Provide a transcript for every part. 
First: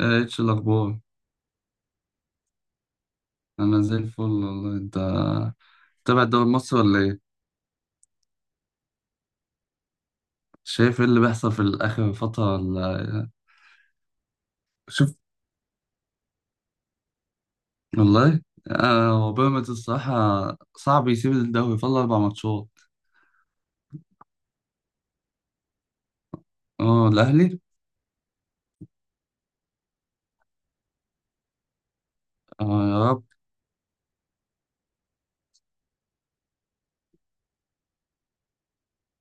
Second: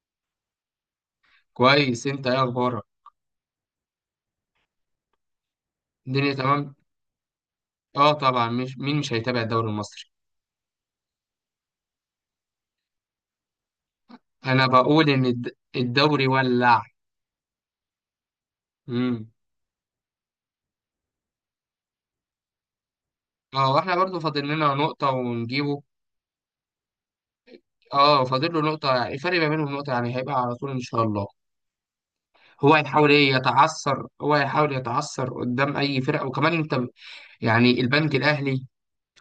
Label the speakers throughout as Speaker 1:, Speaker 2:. Speaker 1: آه، ايش الاخبار؟
Speaker 2: كويس، انت ايه اخبارك؟
Speaker 1: انا زي الفل والله. انت تابع
Speaker 2: الدنيا
Speaker 1: الدوري
Speaker 2: تمام.
Speaker 1: المصري ولا ايه؟
Speaker 2: اه، طبعا مش مين مش هيتابع الدوري المصري؟
Speaker 1: شايف ايه اللي بيحصل في الاخر فتره ولا إيه؟
Speaker 2: انا بقول
Speaker 1: شوف
Speaker 2: ان الدوري ولع.
Speaker 1: والله.
Speaker 2: امم.
Speaker 1: هو بيراميدز الصراحه صعب يسيب الدوري، فاضل اربع ماتشات.
Speaker 2: اه، واحنا برضو فاضل لنا نقطة ونجيبه.
Speaker 1: اه الاهلي.
Speaker 2: اه، فاضل له نقطة، يعني الفرق ما بينهم نقطة، يعني هيبقى على طول ان شاء الله.
Speaker 1: اه يا رب.
Speaker 2: هو هيحاول يتعثر قدام اي فرقة، وكمان انت يعني البنك الاهلي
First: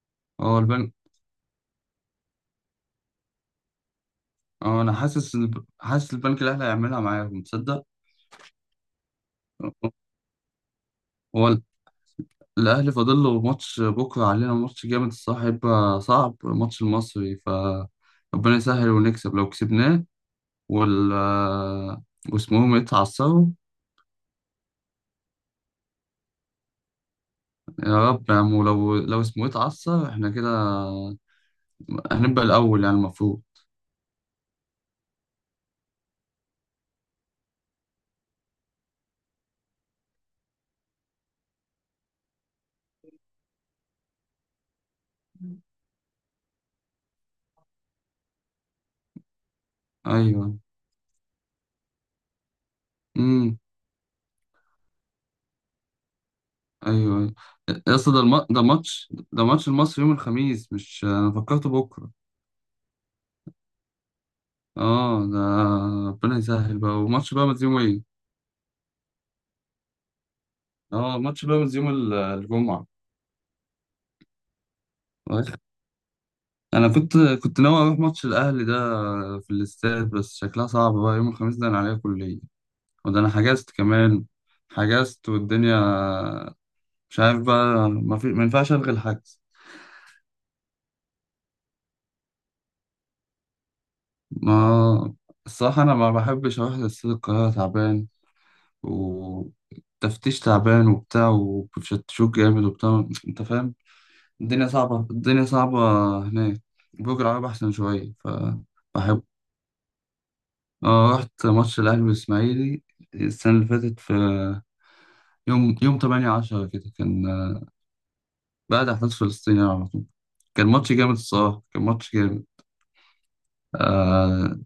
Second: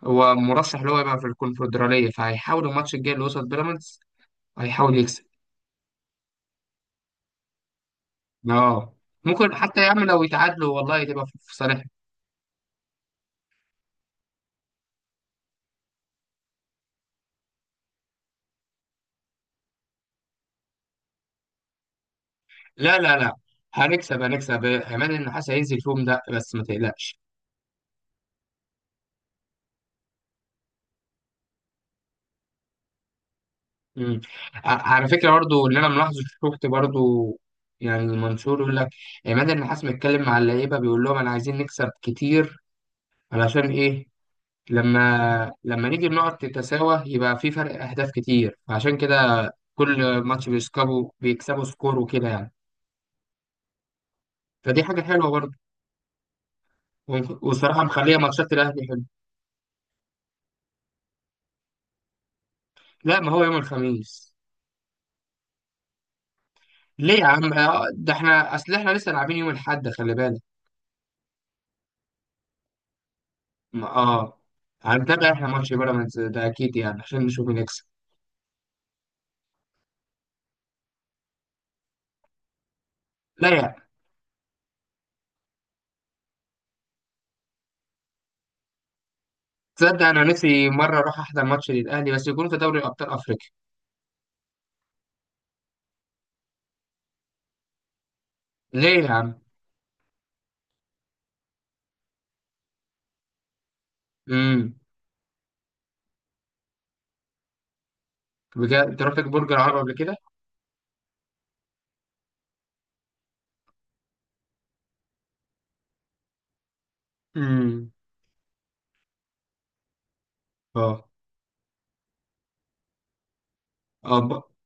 Speaker 2: هو
Speaker 1: اه
Speaker 2: مرشح
Speaker 1: البنك.
Speaker 2: اللي هو يبقى في الكونفدرالية، فهيحاول الماتش الجاي اللي وصل بيراميدز
Speaker 1: اه انا
Speaker 2: هيحاول يكسب.
Speaker 1: حاسس حاسس البنك الاهلي هيعملها معاهم، تصدق.
Speaker 2: اه، ممكن حتى يعمل، لو يتعادلوا والله تبقى في
Speaker 1: هو
Speaker 2: في
Speaker 1: ال-
Speaker 2: صالحنا.
Speaker 1: الاهلي فاضل له ماتش بكره، علينا ماتش جامد الصراحه، هيبقى صعب ماتش المصري. ف ربنا يسهل ونكسب لو كسبناه، وال واسمهم
Speaker 2: لا، لا، لا،
Speaker 1: يتعصبوا.
Speaker 2: هنكسب هنكسب، عماد النحاس هينزل فيهم ده، بس ما تقلقش.
Speaker 1: يا رب يا عم، ولو اسمه يتعصب احنا كده هنبقى الأول يعني المفروض.
Speaker 2: مم. على فكره برضو اللي انا ملاحظه، شفت برضو، يعني المنشور يقول لك عماد النحاس متكلم مع اللعيبه، بيقول لهم انا عايزين نكسب كتير. علشان ايه؟ لما نيجي النقط تتساوى يبقى في فرق اهداف كتير، عشان كده كل ماتش
Speaker 1: أيوه.
Speaker 2: بيكسبوا بيكسبوا سكور وكده، يعني.
Speaker 1: امم.
Speaker 2: فدي حاجه حلوه برضو.
Speaker 1: أيوه أيوه.
Speaker 2: وصراحه
Speaker 1: يا اسطى
Speaker 2: مخليه
Speaker 1: ده
Speaker 2: ماتشات
Speaker 1: ده
Speaker 2: الاهلي حلو.
Speaker 1: ماتش، ده ماتش المصري يوم الخميس مش أنا فكرته بكرة.
Speaker 2: لا، ما هو يوم الخميس.
Speaker 1: اه ده ربنا يسهل بقى.
Speaker 2: ليه يا
Speaker 1: وماتش
Speaker 2: عم؟
Speaker 1: بيراميدز يوم
Speaker 2: ده
Speaker 1: ايه؟
Speaker 2: احنا اصل احنا لسه لاعبين يوم الاحد، خلي بالك.
Speaker 1: اه ماتش بيراميدز يوم الجمعة.
Speaker 2: اه، هنتابع احنا ماتش بيراميدز ده اكيد،
Speaker 1: أنا
Speaker 2: يعني
Speaker 1: كنت
Speaker 2: عشان نشوف مين
Speaker 1: كنت ناوي
Speaker 2: يكسب.
Speaker 1: أروح ماتش الأهلي ده في الاستاد، بس شكلها صعب بقى يوم الخميس ده، أنا عليا كلية وده انا
Speaker 2: لا،
Speaker 1: حجزت
Speaker 2: يعني
Speaker 1: كمان. حجزت والدنيا مش عارف بقى، ما ينفعش الغي الحجز.
Speaker 2: تصدق انا نفسي مره اروح احضر ماتش للاهلي، بس يكون في دوري ابطال افريقيا.
Speaker 1: ما الصراحه انا ما بحبش اروح لسيد القاهره، تعبان
Speaker 2: ليه يا عم؟
Speaker 1: وتفتيش تعبان وبتاع وبتشتشوك جامد وبتاع، انت فاهم. الدنيا
Speaker 2: امم.
Speaker 1: صعبه، الدنيا صعبه هناك. برج العرب احسن شويه ف
Speaker 2: بجد انت رحت
Speaker 1: بحب.
Speaker 2: برج العرب قبل كده؟
Speaker 1: اه رحت ماتش الاهلي والاسماعيلي السنه اللي فاتت، في يوم 8 10 كده كان،
Speaker 2: امم.
Speaker 1: بعد احداث فلسطين يعني على طول. كان ماتش
Speaker 2: اه.
Speaker 1: جامد الصراحة، كان ماتش جامد.
Speaker 2: اه،
Speaker 1: آه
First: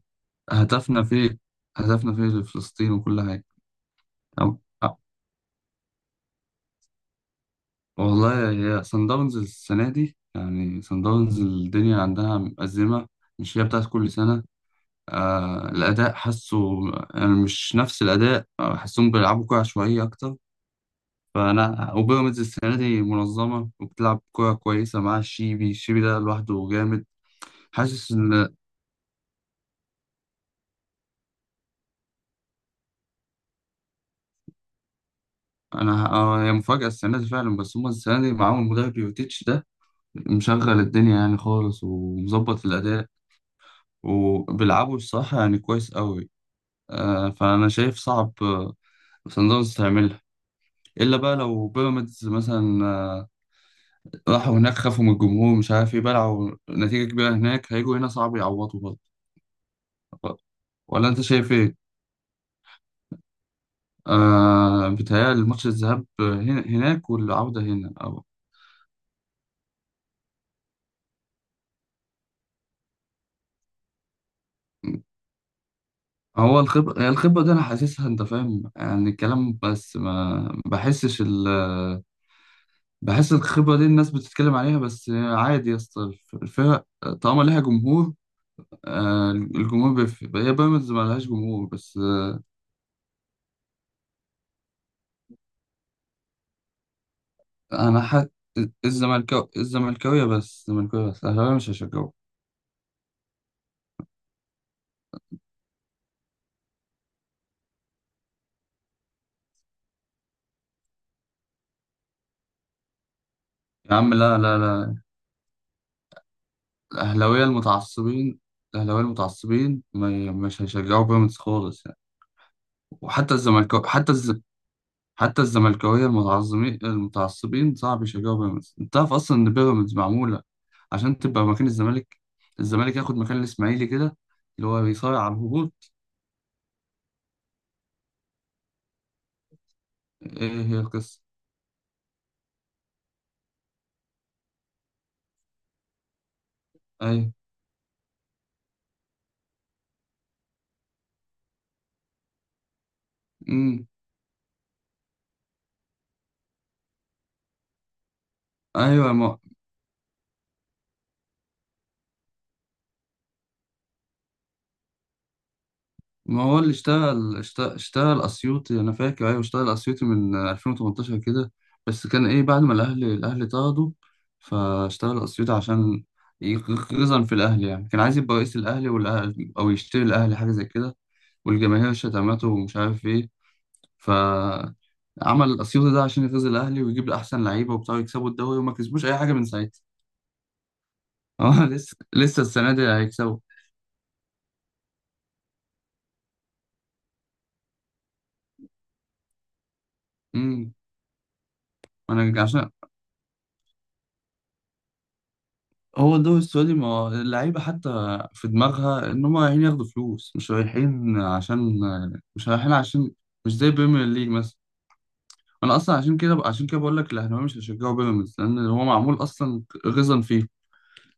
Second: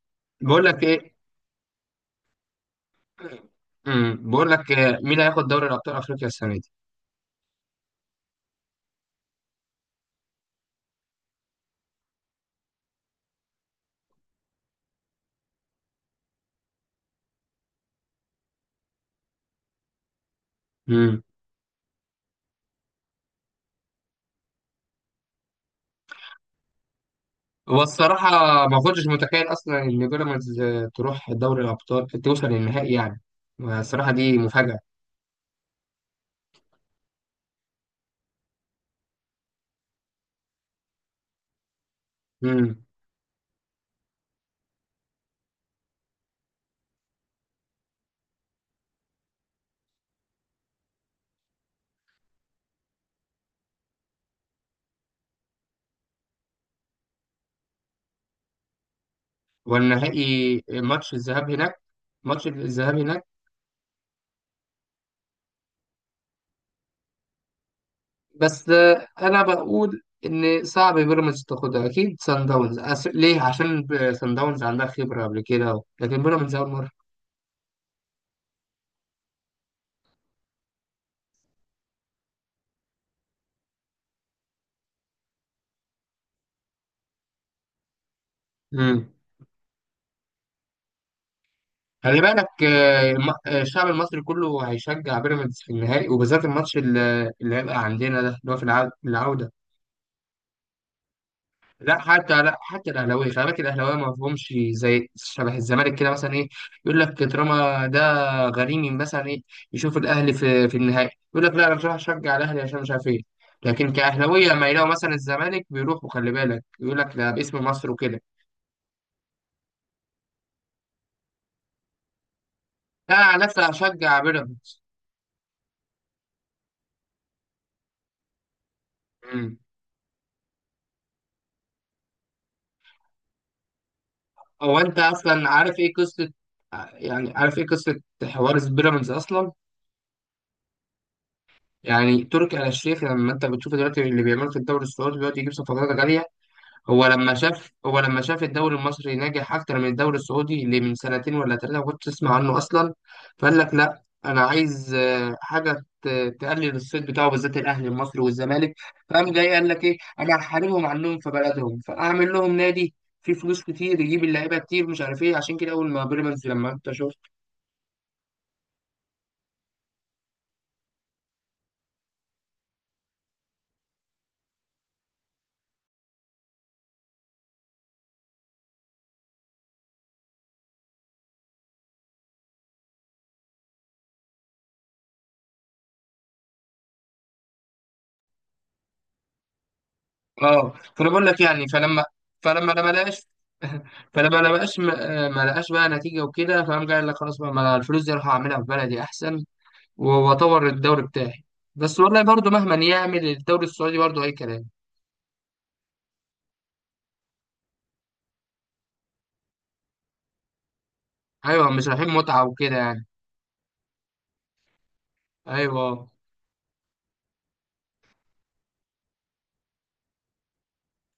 Speaker 2: بقول لك
Speaker 1: هدفنا
Speaker 2: ايه.
Speaker 1: فيه، هدفنا فيه لفلسطين وكل حاجة.
Speaker 2: بقول
Speaker 1: أو-
Speaker 2: لك،
Speaker 1: أه،
Speaker 2: مين هياخد دوري ابطال افريقيا السنه
Speaker 1: والله هي صن داونز السنة دي يعني، صن داونز الدنيا عندها مأزمة، مش هي بتاعت كل سنة. آه الأداء حاسه يعني مش نفس الأداء، حاسهم بيلعبوا كورة عشوائية أكتر.
Speaker 2: دي؟
Speaker 1: فأنا وبيراميدز السنة دي منظمة وبتلعب كورة كويسة، مع الشيبي، الشيبي ده لوحده جامد،
Speaker 2: هو
Speaker 1: حاسس.
Speaker 2: الصراحة ما كنتش متخيل أصلا إن بيراميدز تروح دوري الأبطال، توصل للنهائي يعني. الصراحة دي مفاجأة.
Speaker 1: انا ه- آه، هي مفاجأة السنة دي فعلا، بس هما السنة دي معاهم المدرب يوتيتش ده مشغل الدنيا يعني خالص ومظبط في
Speaker 2: مم.
Speaker 1: الأداء. وبيلعبوا الصراحة يعني كويس قوي. فأنا شايف صعب صن داونز تعملها، إلا بقى لو بيراميدز مثلا راحوا هناك خافوا من الجمهور مش عارف إيه، بلعوا نتيجة كبيرة هناك، هيجوا هنا صعب يعوضوا. برضه
Speaker 2: والنهائي
Speaker 1: ولا
Speaker 2: ماتش
Speaker 1: أنت
Speaker 2: الذهاب
Speaker 1: شايف إيه؟
Speaker 2: هناك. ماتش الذهاب هناك.
Speaker 1: آه بيتهيألي الماتش الذهاب هناك والعودة هنا أو.
Speaker 2: بس أنا بقول إن صعب بيراميدز تاخدها، أكيد سان داونز. ليه؟ عشان سان داونز عندها خبرة قبل كده، لكن بيراميدز
Speaker 1: هو
Speaker 2: أول مرة.
Speaker 1: الخبرة، هي الخبرة دي أنا حاسسها، أنت فاهم يعني الكلام، بس ما بحسش ال بحس الخبرة دي الناس بتتكلم عليها بس عادي يا اسطى الفرق طالما ليها جمهور.
Speaker 2: مم.
Speaker 1: الجمهور بيفرق، هي بيراميدز ما لهاش جمهور بس
Speaker 2: خلي بالك، الشعب المصري كله هيشجع بيراميدز في النهائي، وبالذات الماتش اللي هيبقى
Speaker 1: أنا
Speaker 2: عندنا ده،
Speaker 1: حق.
Speaker 2: اللي هو في العودة.
Speaker 1: الزملكاوية بس، الأهلاوية مش
Speaker 2: لا
Speaker 1: هشجعه.
Speaker 2: حتى لا حتى الاهلاويه، خلي بالك الاهلاويه ما فيهمش زي شبه الزمالك كده، مثلا ايه، يقول لك طالما ده غريمي، مثلا ايه، يشوف الاهلي في النهائي يقول لك لا، انا مش راح اشجع الاهلي عشان مش عارف ايه. لكن
Speaker 1: يا عم لا
Speaker 2: كاهلاويه
Speaker 1: لا
Speaker 2: لما يلاقوا
Speaker 1: لا.
Speaker 2: مثلا الزمالك بيروحوا، خلي بالك، يقول لك لا،
Speaker 1: الأهلاوية
Speaker 2: باسم مصر وكده.
Speaker 1: المتعصبين الأهلاوية المتعصبين مش هيشجعوا بيراميدز خالص يعني.
Speaker 2: لا،
Speaker 1: وحتى
Speaker 2: على نفسي
Speaker 1: الزملكاوية حتى
Speaker 2: هشجع
Speaker 1: الزملكاوية،
Speaker 2: بيراميدز.
Speaker 1: حتى الزملكاويه المتعصبين المتعصبين صعب يشجعوا بيراميدز. انت عارف اصلا ان
Speaker 2: أمم.
Speaker 1: بيراميدز معموله عشان تبقى مكان الزمالك، الزمالك ياخد مكان الاسماعيلي كده اللي
Speaker 2: هو
Speaker 1: هو
Speaker 2: انت
Speaker 1: بيصارع على
Speaker 2: اصلا عارف
Speaker 1: الهبوط.
Speaker 2: ايه قصه، يعني عارف ايه قصه حوار بيراميدز اصلا؟
Speaker 1: ايه هي القصه؟
Speaker 2: يعني تركي آل الشيخ، لما انت بتشوف دلوقتي اللي بيعمله في الدوري السعودي دلوقتي يجيب صفقات غاليه،
Speaker 1: ايوه.
Speaker 2: هو لما شاف الدوري المصري ناجح اكتر من الدوري السعودي، اللي من سنتين ولا 3 ما كنتش اسمع عنه اصلا، فقال لك
Speaker 1: امم.
Speaker 2: لا، انا عايز حاجه تقلل الصيت بتاعه، بالذات الاهلي المصري والزمالك، فقام
Speaker 1: ايوه.
Speaker 2: جاي قال لك ايه، انا هحاربهم عنهم في بلدهم، فاعمل لهم نادي فيه فلوس كتير، يجيب اللعيبه كتير مش عارف ايه، عشان كده اول ما
Speaker 1: ما
Speaker 2: بيراميدز
Speaker 1: هو اللي
Speaker 2: لما انت شفت،
Speaker 1: اشتغل أسيوطي أنا فاكر، أيوة اشتغل أسيوطي من 2018 كده، بس كان إيه بعد ما الأهلي طرده، فاشتغل أسيوطي عشان يغزن في الأهلي يعني، كان عايز يبقى رئيس الأهلي والأهلي أو يشتري الأهلي حاجة زي كده، والجماهير شتمته ومش عارف إيه. فعمل الأسيوطي ده عشان يغيظ الأهلي ويجيب أحسن لعيبة وبتاع يكسبوا الدوري، وما كسبوش أي حاجة من ساعتها.
Speaker 2: اه، فانا بقول لك
Speaker 1: اه
Speaker 2: يعني،
Speaker 1: لسه،
Speaker 2: فلما
Speaker 1: لسه
Speaker 2: فلما
Speaker 1: السنة دي
Speaker 2: لما لقاش
Speaker 1: هيكسبوا.
Speaker 2: فلما لقاش ما لقاش آه، ما لقاش بقى نتيجه وكده، فقام جاي قال لك خلاص بقى، ما أنا الفلوس دي اروح اعملها في بلدي احسن، واعتبر
Speaker 1: امم.
Speaker 2: الدوري بتاعي. بس والله
Speaker 1: أنا
Speaker 2: برضه،
Speaker 1: عشان
Speaker 2: مهما يعمل الدوري السعودي برضه اي كلام.
Speaker 1: هو الدوري السعودي ما هو اللعيبة حتى في دماغها إن هم رايحين ياخدوا فلوس، مش رايحين
Speaker 2: ايوه،
Speaker 1: عشان،
Speaker 2: مش رايحين متعه
Speaker 1: مش رايحين
Speaker 2: وكده يعني.
Speaker 1: عشان، مش زي بريمير ليج مثلا. أنا أصلا
Speaker 2: ايوه.
Speaker 1: عشان كده، عشان كده بقول لك الأهلاوية مش هيشجعوا بيراميدز، لأن هو معمول أصلا غيظا فيه.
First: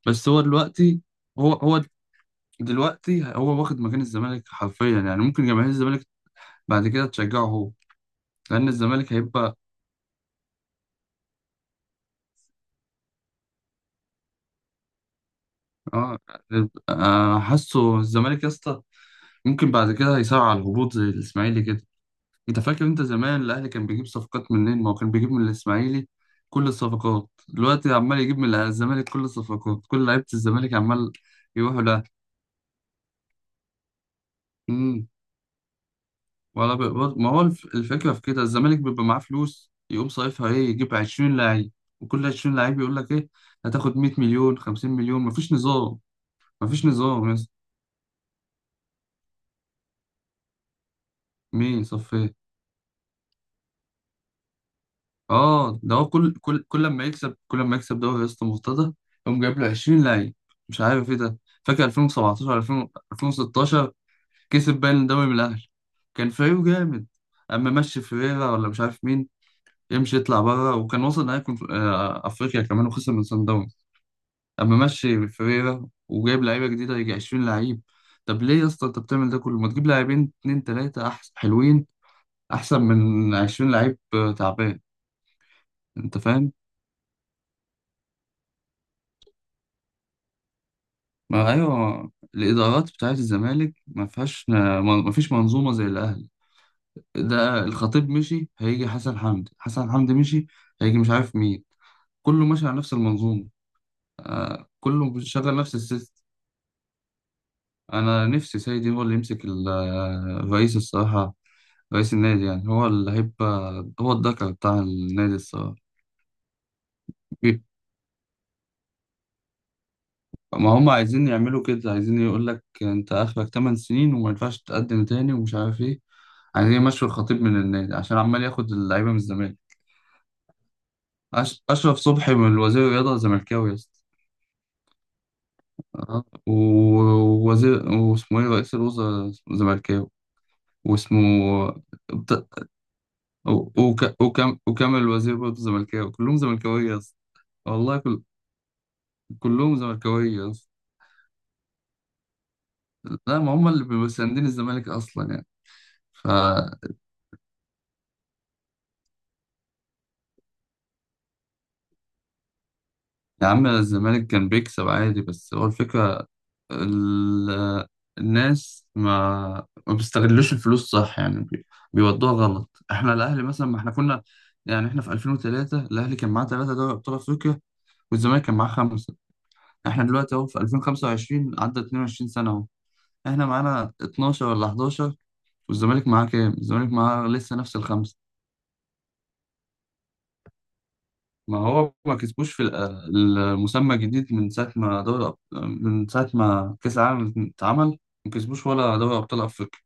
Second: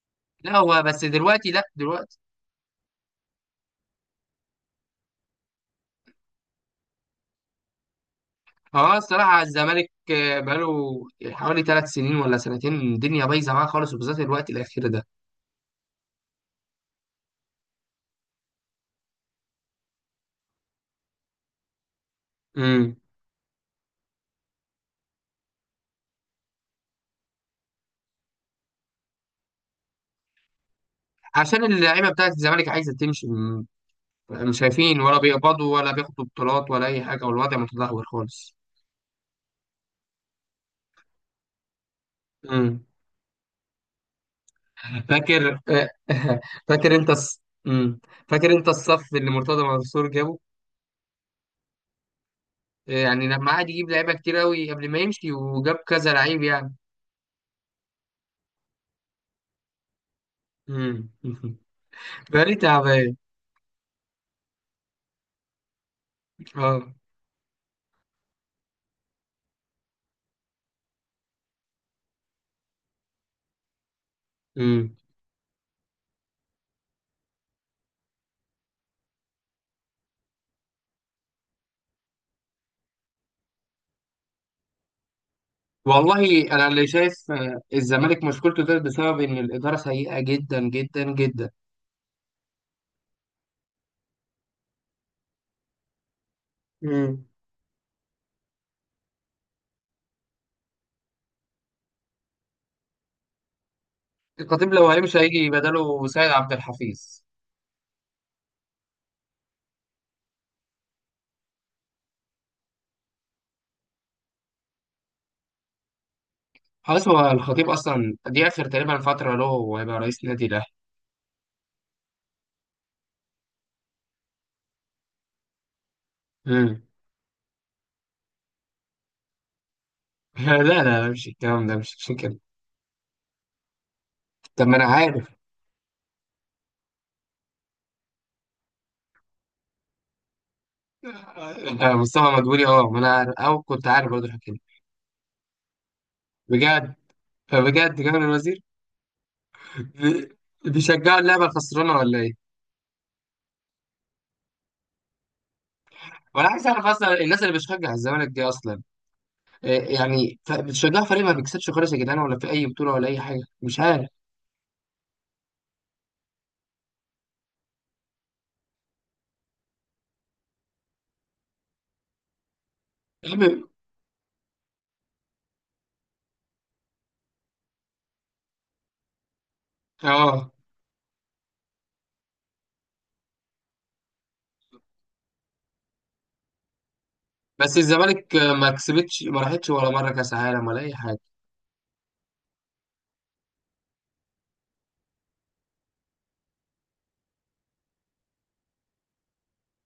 Speaker 1: بس هو
Speaker 2: لا، هو
Speaker 1: دلوقتي.
Speaker 2: بس دلوقتي،
Speaker 1: هو
Speaker 2: لا
Speaker 1: هو
Speaker 2: دلوقتي
Speaker 1: دلوقتي هو واخد مكان الزمالك حرفيا يعني، ممكن جماهير الزمالك بعد كده تشجعه هو، لأن
Speaker 2: هو.
Speaker 1: الزمالك
Speaker 2: الصراحه
Speaker 1: هيبقى.
Speaker 2: الزمالك بقاله حوالي 3 سنين ولا سنتين، الدنيا بايظه معاه خالص، وبالذات الوقت الاخير ده.
Speaker 1: آه. حاسه الزمالك يا اسطى ممكن بعد كده هيسارع على الهبوط زي الإسماعيلي كده. انت فاكر
Speaker 2: امم.
Speaker 1: انت زمان الاهلي كان بيجيب صفقات منين؟ ما هو كان بيجيب من الاسماعيلي. كل الصفقات دلوقتي عمال يجيب من الزمالك، كل الصفقات، كل لعيبه الزمالك عمال
Speaker 2: عشان
Speaker 1: يروحوا له.
Speaker 2: اللعيبه بتاعت الزمالك عايزه تمشي مش شايفين
Speaker 1: امم.
Speaker 2: ولا بيقبضوا ولا بياخدوا بطولات
Speaker 1: ولا
Speaker 2: ولا اي
Speaker 1: بيقبض،
Speaker 2: حاجه،
Speaker 1: ما هو
Speaker 2: والوضع متدهور
Speaker 1: الفكره في كده،
Speaker 2: خالص.
Speaker 1: الزمالك بيبقى معاه فلوس يقوم صايفها ايه، يجيب 20 لعيب، وكل 20 لعيب
Speaker 2: امم.
Speaker 1: يقول لك ايه، هتاخد 100 مليون، 50 مليون، مفيش
Speaker 2: فاكر؟
Speaker 1: نظام، مفيش
Speaker 2: فاكر انت
Speaker 1: نظام يا
Speaker 2: الص...
Speaker 1: اسطى.
Speaker 2: مم. فاكر انت الصف اللي مرتضى منصور جابه،
Speaker 1: مين صفي؟
Speaker 2: يعني لما قعد يجيب لعيبه كتير قوي قبل ما يمشي وجاب
Speaker 1: اه ده هو
Speaker 2: كذا لعيب يعني.
Speaker 1: كل لما يكسب، كل لما يكسب دوري يا اسطى مرتضى يقوم جايب له 20 لعيب، مش
Speaker 2: مم.
Speaker 1: عارف ايه ده. فاكر 2017،
Speaker 2: فريق
Speaker 1: 2000،
Speaker 2: تعبان.
Speaker 1: 2016 كسب باين الدوري من الاهلي، كان فريقه
Speaker 2: اه.
Speaker 1: جامد. اما مشي فيريرا ولا مش عارف مين يمشي يطلع بره، وكان وصل نهائي افريقيا كمان، وخسر من صن داونز. اما
Speaker 2: مم.
Speaker 1: مشي فيريرا وجايب لعيبه جديده، يجي 20 لعيب. طب ليه يا اسطى انت بتعمل ده كله، ما تجيب لاعبين اتنين تلاته احسن حلوين، احسن من 20 لعيب تعبان. انت
Speaker 2: والله
Speaker 1: فاهم.
Speaker 2: انا اللي شايف الزمالك مشكلته ده بسبب ان الاداره سيئه جدا جدا جدا.
Speaker 1: ما ايوه الادارات بتاعت الزمالك ما فيهاش، ما فيش منظومه زي الاهلي.
Speaker 2: مم.
Speaker 1: ده الخطيب مشي هيجي حسن حمدي، حسن حمدي مشي هيجي مش عارف مين، كله ماشي على نفس المنظومه،
Speaker 2: الخطيب لو
Speaker 1: كله
Speaker 2: هيمشي هيجي
Speaker 1: بيشغل نفس
Speaker 2: بداله
Speaker 1: السيستم.
Speaker 2: سيد عبد الحفيظ.
Speaker 1: انا نفسي سيدي هو اللي يمسك الرئيس الصراحه، رئيس النادي يعني هو اللي هيبقى، هو الذكر بتاع النادي الصراحه.
Speaker 2: خلاص، هو الخطيب اصلا دي اخر تقريبا فتره له وهيبقى رئيس نادي الاهلي.
Speaker 1: ما هم عايزين يعملوا كده، عايزين يقول لك انت اخرك 8 سنين وما ينفعش تقدم تاني ومش عارف ايه، عايزين
Speaker 2: مم.
Speaker 1: يمشوا الخطيب من النادي عشان عمال ياخد اللعيبه من الزمالك.
Speaker 2: لا، لا، لا، مش الكلام ده، مش
Speaker 1: اشرف
Speaker 2: مش
Speaker 1: صبحي
Speaker 2: كده.
Speaker 1: من وزير الرياضه زملكاوي يا اسطى.
Speaker 2: طب ما انا عارف.
Speaker 1: اه. ووزير واسمه ايه، رئيس الوزراء زملكاوي، واسمه.
Speaker 2: آه، مصطفى
Speaker 1: بت...
Speaker 2: مدبولي. اه، ما انا عارف، او
Speaker 1: و-
Speaker 2: كنت عارف
Speaker 1: وك...
Speaker 2: برضه الحكايه
Speaker 1: وكم...
Speaker 2: دي.
Speaker 1: وكامل الوزير برضه زملكاوي، كلهم زملكاويه
Speaker 2: بجد.
Speaker 1: يا اسطى. والله
Speaker 2: فبجد جابر
Speaker 1: كل...
Speaker 2: الوزير.
Speaker 1: كلهم
Speaker 2: بي-
Speaker 1: زملكاويه يا اسطى.
Speaker 2: بيشجعوا اللعبه الخسرانه ولا ايه؟
Speaker 1: لا ما هم اللي بيبقوا مساندين الزمالك اصلا يعني ف.
Speaker 2: وانا عايز اعرف اصلا الناس اللي بتشجع الزمالك دي اصلا، يعني بتشجعوا فريق ما بيكسبش خالص يا جدعان، ولا في اي بطوله ولا اي حاجه،
Speaker 1: يا عم
Speaker 2: مش عارف.
Speaker 1: الزمالك كان بيكسب عادي، بس هو الفكرة ال... الناس ما بيستغلوش الفلوس صح يعني، بيودوها غلط. احنا
Speaker 2: يا
Speaker 1: الاهلي
Speaker 2: عم،
Speaker 1: مثلا، ما احنا كنا يعني، احنا في 2003 الاهلي كان معاه ثلاثة دوري ابطال افريقيا، والزمالك كان معاه خمسة. احنا دلوقتي اهو
Speaker 2: اه،
Speaker 1: في 2025 عدى 22 سنة اهو، احنا معانا 12 ولا 11، والزمالك معاه كام؟ الزمالك معاه لسه نفس
Speaker 2: بس
Speaker 1: الخمسة.
Speaker 2: الزمالك ما كسبتش ما راحتش ولا مره كاس عالم ولا اي حاجه.
Speaker 1: ما هو ما كسبوش في المسمى الجديد، من ساعة ما من ساعة ما كأس العالم اتعمل ما كسبوش ولا دوري أبطال أفريقيا.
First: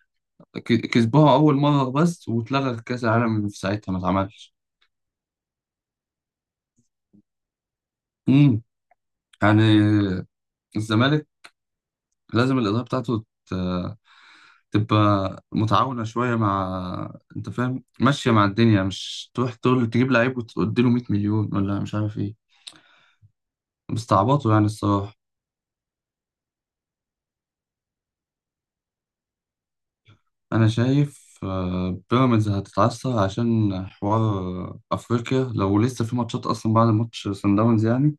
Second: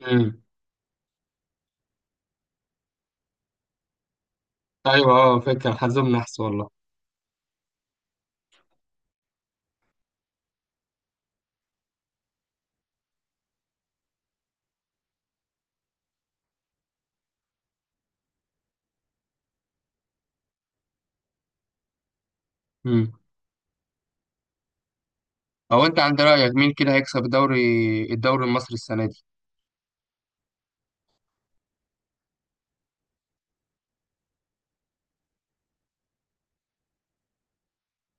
Speaker 2: امم.
Speaker 1: كسبوها أول مرة بس، واتلغى كأس العالم في ساعتها ما اتعملش.
Speaker 2: ايوه. اه، فكره حظهم نحس والله.
Speaker 1: امم يعني الزمالك لازم الإدارة بتاعته تبقى متعاونة شوية، مع، أنت فاهم، ماشية مع الدنيا، مش تروح تقول تجيب لعيب وتديله 100 مليون ولا مش عارف إيه،
Speaker 2: امم.
Speaker 1: مستعبطه يعني الصراحة.
Speaker 2: هو انت عند رايك مين كده هيكسب الدوري، الدوري المصري السنه دي؟
Speaker 1: أنا شايف بيراميدز هتتعثر عشان حوار أفريقيا، لو لسه في ماتشات أصلا بعد ماتش سان داونز يعني،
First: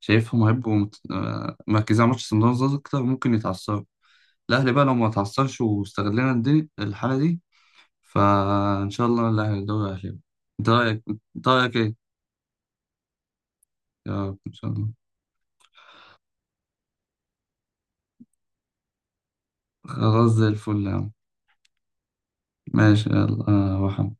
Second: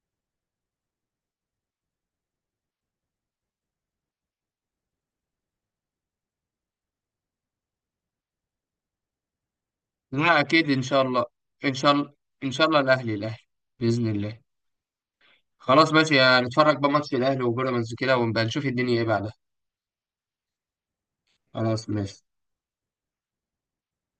Speaker 1: شايفهم هيبقوا مركزين على ماتش سان داونز أكتر، ممكن يتعثروا. الأهلي بقى لو ما اتعثرش واستغلنا الدنيا الحالة دي، فإن شاء الله الأهلي الدوري الأهلي.
Speaker 2: لا،
Speaker 1: أنت
Speaker 2: اكيد ان شاء
Speaker 1: رأيك
Speaker 2: الله.
Speaker 1: أنت
Speaker 2: ان
Speaker 1: رأيك
Speaker 2: شاء
Speaker 1: إيه؟
Speaker 2: الله، ان شاء الله الاهلي الاهلي، باذن
Speaker 1: يا
Speaker 2: الله.
Speaker 1: رب إن شاء الله.
Speaker 2: خلاص ماشي، هنتفرج بقى ماتش الاهلي وبيراميدز كده، ونبقى نشوف الدنيا ايه بعدها.
Speaker 1: خلاص زي الفل يا عم.
Speaker 2: خلاص ماشي.
Speaker 1: ماشي يلا روح.